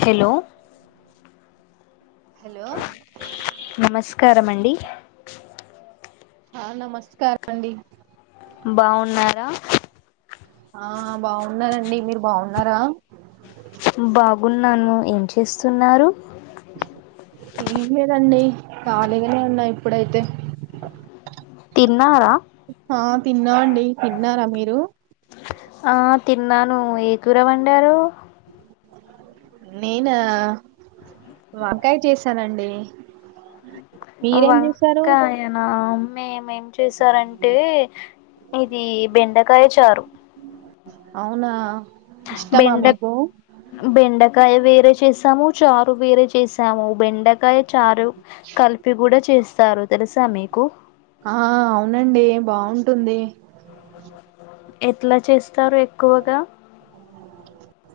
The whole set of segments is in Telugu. హలో నమస్కారమండి ఆ నమస్కారం అండి బావున్నారా ఆ బావున్నానండి మీరు బావున్నారా బాగున్నాను ఏం చేస్తున్నారు ఏమ్ లేదండి కాలిగానే అన్నా ఇప్పుడైతే తిన్నారా ఆ తిన్నాండి తిన్నారా మీరు ఆ తిన్నాను ఏ కూర వండారూ నేనా వంకాయ చేసానండి వంకాయ నా మేమ్ మే ఏం చేశారంటే ఇది బెండకాయ చారు అవునా ఇష్టమా బెండ మీకు బెండకాయ వేప్ రే చేసాము చారు వేరే చేసాము బెండకాయ చారు కలిపి కూడా చేస్ స్తారు తెలుసా మీకు ఆ.. అవునండి బావుంటుంది ఎట్లా చేస్తారు ఎక్కువగా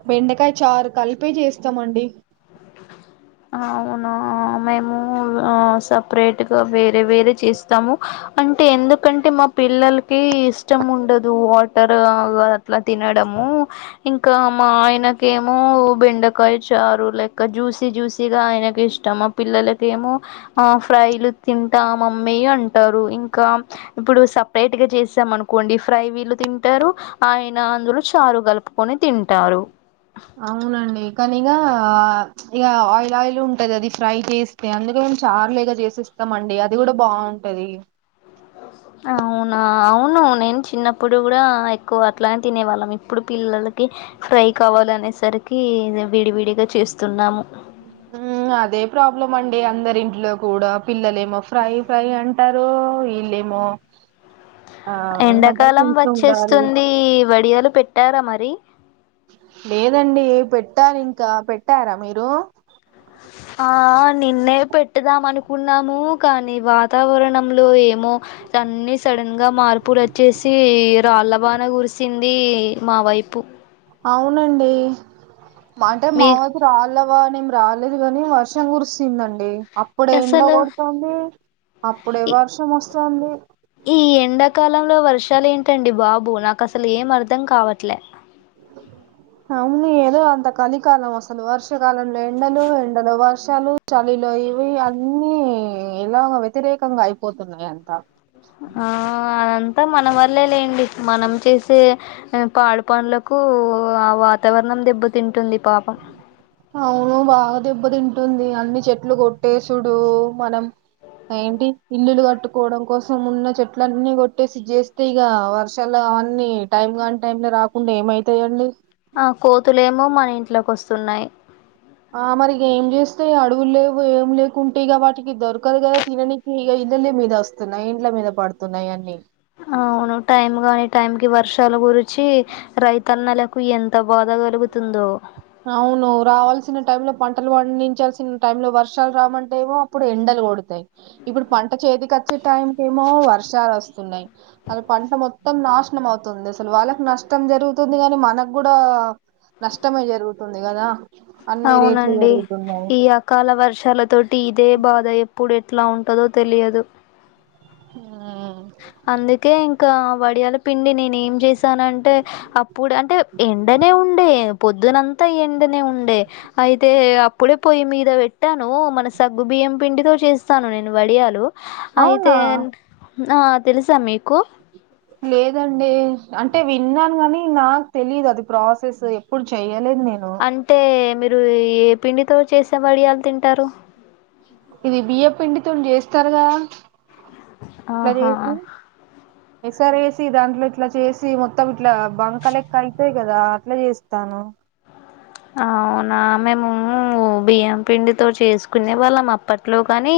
బెండకాయ చారు కలిపి చేస్తామండి అవునా మేము సెపరేట్ గ వేరే వేరే చేస్తాము అంటే ఎందుకంటే మా పిల్లలకి ఇష్టం ఉండదు వాటర్ ఆగ అట్లా తినడం ము ఇంకా మా ఆయనకేమో బెండకాయ చారు లె జూసీ జూసీగా ఆయనకి ఇష్టం మా పిల్లలకేమో ఆ ఫ్రైలు తింటా మమ్మీ ఎ అంటారు ఇంకా సెపరేట్ గ చేసామనుకోండి ఫ్రై వీళ్ళు తింటారు ఆ అయిన అందులో చారు కలుపుకొని తింటారు అవునండి కానీగా ఇక ఆయిల్ ఆయిల్ ఉంటది అది ఫ్రై చేస్తే అందుకే చార్లేగా చేసిస్తామండి అది కూడ బాగుంటది అవు అవునా అవును నేను చిన్నప్పుడు కూడా ఎక్కువ అట్లానే తినే వాళ్ళం ఇప్పుడు పిల్లలకి ఫ్రై కావాలనేసరికి విడివిడిగా చేస్తున్నాము అదే ప్రాబ్లం అండి అందరింట్లో కూడ పిల్లలేమో ఫ్రై ఫ్రై అంటారు ఉమ్ ఇల్లేమో ఎండాకాలం ఉండాలి వచ్చేస్తుంది వడియాలు పెట్టారా మరి లేదండి పెట్టాలి ఇంక పెట్టార మీరు అ ఆ నిన్నే పెట్టుదాం అనుకున్నాము కానీ వాతావరణంలో ఏ మో అన్నీ సడన్గా మార్పులు వచ్చేసి రాళ్ల వాన గురిసి ది మా వైపు అవునండి అంటే మా మీ వైపు రాళ్ళ అబా నేం రాలేదు గాని వర్షం కురిస్తుందండి అప్పుడ ఎంండ అసలు కొడుతోంది అప్పుడే ఈ వర్షం వస్తుంది ఈ ఎండాకాలంలో వర్షాలు ఏంటండి బాబు నాకు అసలేం అర్ధం కావట్లే అవును ఏదో అంత కలికాలం అసలు వర్షాకాలంలో ఎండలు ఎండలో వర్షాలు చలిలో ఇవి అన్నీ ఇలా వ్యతిరేకంగా అయిపోతున్నాయి అంతా ఆ అన్ అంత మన వల్లే లేండి మనం చేసే పాడు పనులకూ ఆ వాతావరణం దెబ్బ తింటుంది అవును వాదు దెబ్బ తింటుంది అన్ని చెట్లు కొట్టేసుడు మనం ఏంటి ఇల్లులు కట్టుకోవడం కోసం ఉన్న చెట్లన్నీ కొట్టేసి చేస్తే ఇగ వర్షాలు అవన్నీ టైమ్ కానీ టైం లో రాకుంటె ఏమైతాదండి ఆ కోతులేమో మన ఇంట్లకొస్తున్నాయి ఆ మరి ఏం చేస్తయి అడవుల్ లేవు ఏం లేకుంటే ఇక వాటికి దొరకదు కదా తిననీకి ఇ ఇల్లలి మీద వస్తున్నాయి ఇండ్ల మీద పడుతున్నాయి అన్నీ అవును టైమ్ గాని టైమ్ కి వర్షాల గురిచి రైతన్నలకు ఎంత ఎంత బాధగలుగుతుందో అవును రావాల్సిన టైమ్లో పంటలు పండించాల్సిన టైం లో వర్షాలు రామంటేమో అప్పుడు ఎండలు కొడతాయి ఇప్పుడు పంట చేతికొచ్చే టైమ్ కేమో వర్షాలు వస్తున్నాయి అవి పంట మొత్తం నాశనం అవుతుంది అసలు వాళ్ళకి నష్టం జరుగుతుంది గాని మనకు కూడ నష్టమే జరుగుత తుంది కదా అవునండి పెరుగుతున్నాయి ఈ అకాల వర్షాల తోటి అదే బాధ ఎప్పుడు ఎట్లా ఉంటదో తెలియదు ఉమ్. అందుకే ఇంకా వడియాల పిండి నేనేం చేశానంటే అప్పుడు అంటే ఎండనే ఉండే పొద్దునంతా ఎండ నె ఉండె అయితే అప్పుడే పోయి మీద పెట్ట నేను మన సగ్గు బియ్యం పిండితో చేస్తాను నేను వడియాలు అయితే అవునా ఆ తెలుస మీక్ లేదండి అంటే విన్నాను కానీ నాక్ తెలీదు అది ప్రాసెస్ ఎప్పుడు చెయలేదు నేను అంటే మీరు ఏ పిండితో చేసే వడియల్ తింటారు ఇవి బియ్య పిండితో చేస్తారు కదా ఆహ పెసర్ వేసి దాంట్లో ఇట్లా చేసి మొత్తం ఇట్లా బంక లెక్క అవుతాయి కదా అట్లా చేస్తాను అవ్ అవునా మేము బియ్యం పిండితో చేసుకునే వాళ్ళం అప్పట్లోగని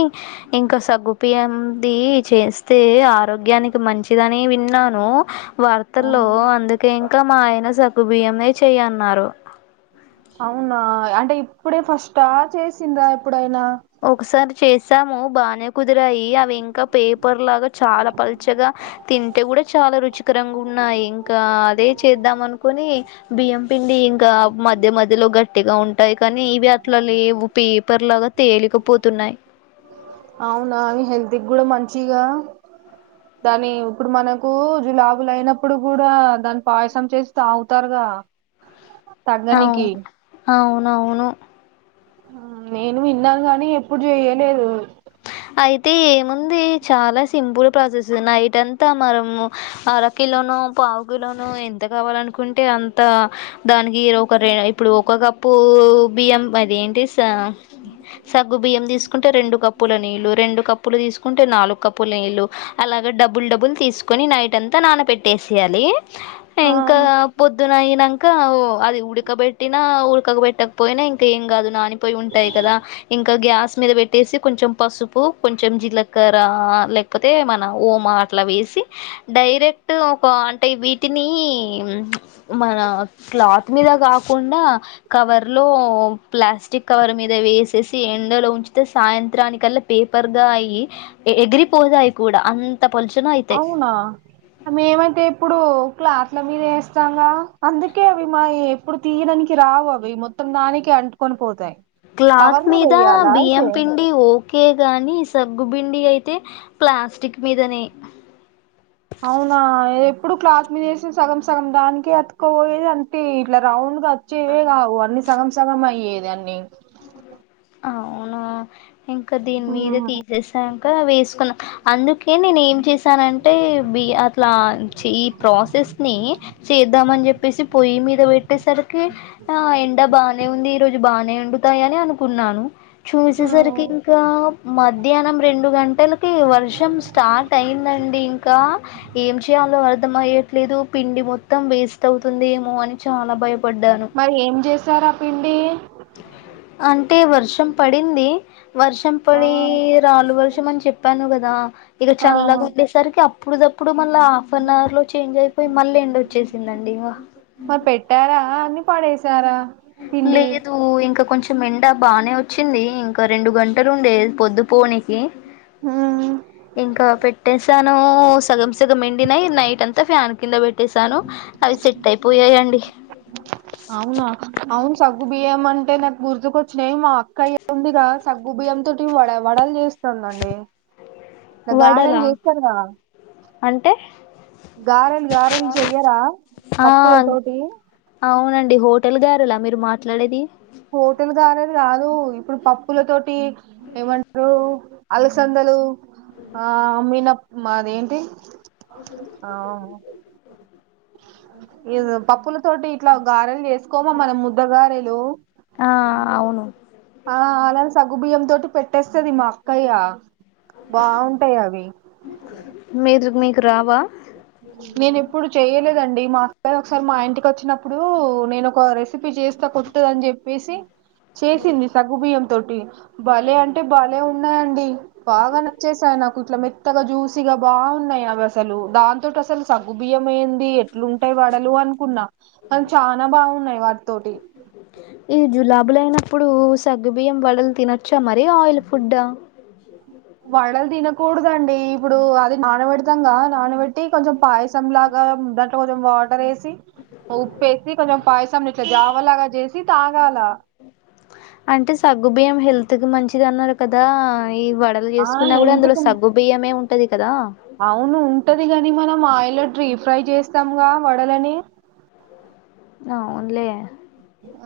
ఇంకా సగ్గుబీయం ది చేస్తే ఆరోగ్యానికి మంచిదని విన్నాను ఆ వార్తల్లో అందుకే ఇంకా మా ఆయన సగుబియ్యమే చెయి అన్నారు అవునా అంటే ఇప్పుడే ఫస్ట్ చేసిందా ఎప్పుడైనా ఒకసారి చేసాము బానే కుదిరాయి అవి ఇంకా పేపర్ లాగా చాలా పల్చగా తింటే కూడా చాలా రుచికరంగా ఉన్నాయి ఇంకా అదే చేద్దాం అనుకుని బియ్యం పిండి ఇంకా మధ్య మధ్యలో గట్టిగా ఉంటాయి కానీ ఇవి అట్లా లేవు పేపర్ లాగా తేలికపోతున్నాయి అవునా హెల్ది కూడా మంచిగా దాని ఇప్పుడు మనకు జులాబులు అయినప్పుడు కూడా దాన్ని పాయసం చేస్తాగుతారుగా అవు అవువును అవును నేను విన్నాను గానీ ఎప్పుడు చేయలేదు అయితే ఏముంది చాలా సింపుల్ ప్రాసెస్ నైట్ అంతా మనము అర కిలోనో పావు కిలోనో ఎంత కావాలనుకుంటే అంతా దానికి ఒక ర ఇప్పుడు ఒక కప్పు బియ్యం అది తిసా సగ్గు బియ్యం తీసుకుంటే రెండు కప్పు పోలా నీళ్ళలు రెండు కప్పులు తీసుకుంటే నాలుగు కప్పు నీళ్లుు అలాగా డబుల్ డబుల్ తీసుకుని నైట్ అంతా నానబెట్టేసీయాలి ఇంకా ఆ పొద్దు అయినంకా అది ఉడకబెటినా ఉడకకుబట్టకపోయినా ఇంకా ఏం కాదు నానిపోయి ఉంటాయి కదా ఇంకా గ్యాస్ మీద పెట్టేసి కొంచెం పసుపు కొంచె జీలకర్ర లేకపోతే మన ఉమా అట్లా వేసి డైరెక్ట్ ఒక అంటే వీటిని మన క్లాత్ మీద కాకుం డా కవర్ లో ప్లాస్టిక్ కవర్ మీద వేసేసి ఎండలో ఉంచితే సాయం మత్రనికల్లా పేపర్గాయి ఎగిరిపోదాయి కూడా అంత పలుచగా అయితాయి అవునా మేమైతే ఎప్పుడు క్లాత్ మీద వేస్తాంగా అందుకే అవి మా ఎప్పుడు తీయడానికి రావు అవి మొత్తం దానికి పట్టుకొని పోతాయి క్లాత్ కవర్ మీద వేయాలా బియ్యం అయితే పిండి ఓ కె గాని సగ్గుబిండి అయితే ప్లాస్టిక్ మీదనే అవునా ఏ ఎప్పుడు క్లాత్ మీద ఎసి సగం సగం దానికి అతకుపోయేది అంటే ఇట్లా రౌండ్ వచ్చేవే కావు అన్ని సగం సగం అయ్యేది అన్ని అవునా ఇంకా దీని మీద తీసేసావు కాదా వేసుకున్నా అందుకే ఏ నేను ఏం చేశానంటే బి అట్లా ఈ ప్రాసెస్ ని చేద్దామని చెప్పేసి పొయ్యి మీద పెట్టేసరికి ఆ ద బాగానే ఉంది ఈ రోజు బాగానే అండుతాయి అని అనుకున్నాను ఆ, చూసేసరికి ఇంకా మధ్యాహ్నం రెండు గంటలకి వర్షం స్టార్ట్ అయింద అండి ఇంకా ఏం చేయాలో అర్థం అయ్యట్లేదు పిండి మొత్తం వేస్ట్ అవుతుంది ఏమో అని చాలా భయప మరి ఏం చేశార ఆ పిండి అంటే వర్షం పడింది వర్షం ఆ పడి రాలు వర్షం తెమ్మని చెప్పాను కదా ఈరొజు ఆ చల్లగా ఉండేసరికి అప్పుడుప్పుడు ఇప్పుడు మళ్ళా హాఫ్ అన్ అవర్ లో చేంజ్ అయిపోయి మళ్ళీ ఎండ్ వచ్చేసిందండి ఇకా పడేశారా లేదు ఇంకా కొంచెం ఎండా బానే వచ్చింది ఇంకా రెండు గంటలు ఉండే పొద్దు పోనికి ఉమ్ ఇంకా పెట్టేసి తను సగం సగం ఎండినయి నైట్ అంతా ఫ్యాన్ కింద పెట్టేసాను అవి సెట్ అయిపోయాయిండి అ అవునా అవును సగ్గు బియ్యం అంటే నాకు గుర్తుకొచ్చినాయి మా అక్కయ ఉందిగా సగ్గు బియ్యం సగ్గుబియ్యం వడలు వడలు చేస్తే అదే అండి గారెలు వడలా చేస్తాగ అంటే గారెలు గారెలు చెయ్యరా పప్పుల తోటి మీ హోటల్ గారలా మీరు మాట్లాడేది హోటల్ గారెలు కాదు ఇప్పుడు పప్పుల తోటి ఏమంటారు అలసందలు ఆ మినప్ప మా ఏంటిది ఏద పప్పుల తోటి ఇట్లా గారెలు వసుకోమా మనం ముద్ద గారెలు ఆ అవును ఆ అలాని సగుబియ్యం తోటి పెట్టేస్త వస్తుది మా అక్కయ్యా బాగుంటాయి అవి మీరు మీకు రావా మేను ఇప్పుడు చెయలేదండి మా అక్క ఒకసారి మా ఇంటికి వచ్చినప్పుడు నేను ఒక రెసిపీ చేస్తా కొట్టదని చెప్ప చెప్పేసి చేసింది సగుబియ్యం తోటి బలే అంటే బలే ఉన్నాయండి బాగా నచ్చేసాయి నాకు ఇట్లా మెత్తగా జూసిగా ఎంత బాగున్నాయి అవి అసలు ఏంది అసలు సగుబియ్యం ఏంది ఎట్లుంటాయి వడలు అనుకున్నా అని చాలా బాగున్నాయి వాటి ఈ జులాబులు అయినప్పుడు సగ్గుబియ్యం వడలు తినొచ్చు మరీ ఆయిల్ ఫుడ్ డా వడలు తినకూడదండి ఇప్పుడు అది నానబెడతాంగా నానబెట్టి కొంచెం పాయసం లాగా దాంట్లో కొంచం వాటర్ ఏసి ఉప్పేసి కొంచెం పాయసం కొంచెం జావలాగా చేసి తాగాల అంటే సగ్గు బియ్యం హెల్త్ కి మంచిది అన్నారు కదా ఈ వడలు ఆ చేసుకున్నా కూడా హెల్త్ అందులో కు సగ్గుబియ్యమే ఉంట అవును ఉంటది గాని మనం ఆయిల్ డీప్ ఫ్రై చేస్తాం వడలని అవునులే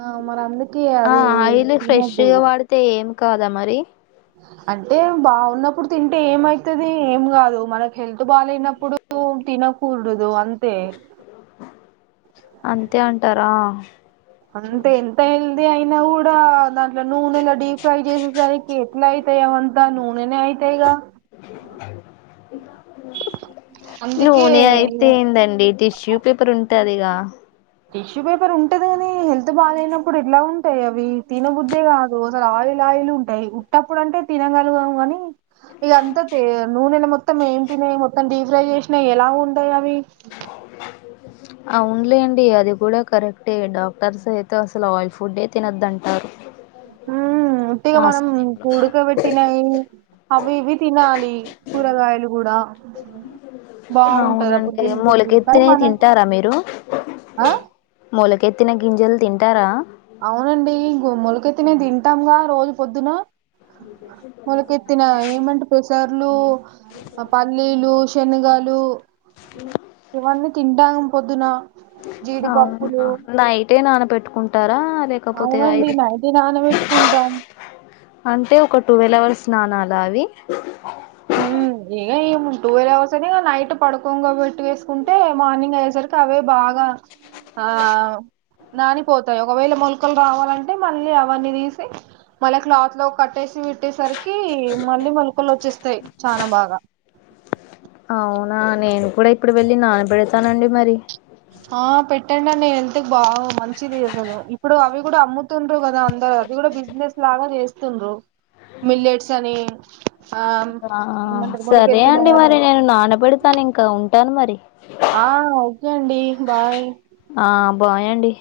ఆ మరి అందుకే ఆ అది ఆయిలు ఫ్రెష్ తినద్దు గా వాడితే ఏం కాదా మరి అంటే బాగున్నప్పుడు తింటే ఏమవుతుది ఏం కాదు మనకి హెల్త్ బాగానప్పుడు తినకూడదు అంత అంతే అంటారా అంతే ఎంత అయిల్ అ అయినా కూడా దాంట్లో నూనెలో డీప్ ఫ్రై చేసేసరికి ఎట్ల అయితాయి అంతా నూనె అయి అంతేగా టీవీ సౌండ్ అందుకే నూనె ఇగ అయితే ఎందండి టిష్యూ పేపర్ ఉంటుదిగా టిష్యూ పేపర్ ఉంటది కా గాని హెల్త్ బాగానప్పుడు ఎట్లా ఉంటాయి అవి తినబుద్ కాదు అసలు అయిల్ అయిల్ ఉంటాయి ఉట్టప్పుడు అంటే తినగలుగాము కాని అంతా నూనెలో మొత్తం ఏంపినయి మొత్తం డీప్ ఫ్రై చేసినాయి ఎలా ఉంటాయి అవి అవునూలెండి అది కూడా కరెక్టే డాక్టర్స్ అయితే అసలు ఆయిల్ ఫుడ్ తినద్దంటారు ఉ ఉట్టిగా మనం ఉడుకబెట్టినాయి అవి ఇవి తినాలి కూరగాయలు కూడా బాగుంటది అప్పుడు అవునండి హెల్త్ కి కానీ మొలకెత్తినవి మనం తింటారా ఆ ఎత్తిన గింజలు తింటారా తిన తింటాం రోజు పొద్దున మొలకెత్తిన ఏమంటే పెసలు పెసలు పల్లీలు శనగాలు ఇవన్నీ తింటాం పొద్దున జీడిపప్పులు అవునా నైటే నాన పెట్టుకుంటారా లేకపోతే అవునండి ఐదింటి నైట్ నానబెట్టుకుంటాం అంటే ఒక టువెల్ అవర్స్ నానాల అవి ఉమ్ ఇక ట్వంల్ హౌర్స్ అనే కాదు నైట్ పడుకోము కాబట్టి అట్టు వేసుకుంటే మార్నింగ్ అయ్యేసరికి అవే బాగా ఆ నానిపోతాయి ఒకవేళ మొలకలు రావాలంటే మళ్ళీ అవన్నీ తీసి మళ్ళీ క్లాత్ లో కట్టేసి పెట్టేసరికి మళ్ళీ మలకలు వచ్చేస్తాయి చానా బాగా అవునా నేను కూడా ఇప్పుడు వెళ్ళి నాన పెడతానండి మరి ఆ పెట్టండి అండి హెల్త్కి బాగా మంచిది అసలు ఇప్పుడు అవి కూడా అమ్ముతుండ్ర కదా అందరు అవి కూడా బిజినెస్ లాగా చేస్తుండ్రు మిల్లెట్స్ అని ఆ ఆ ఏమంటారు సరే అండి మొలకెత్తినవన్నీ మరి నేను నానబెడతాను ఇంకా ఉంటాను మరి ఆ ఓకే అండి బాయ్ ఆ బాయ్ అండి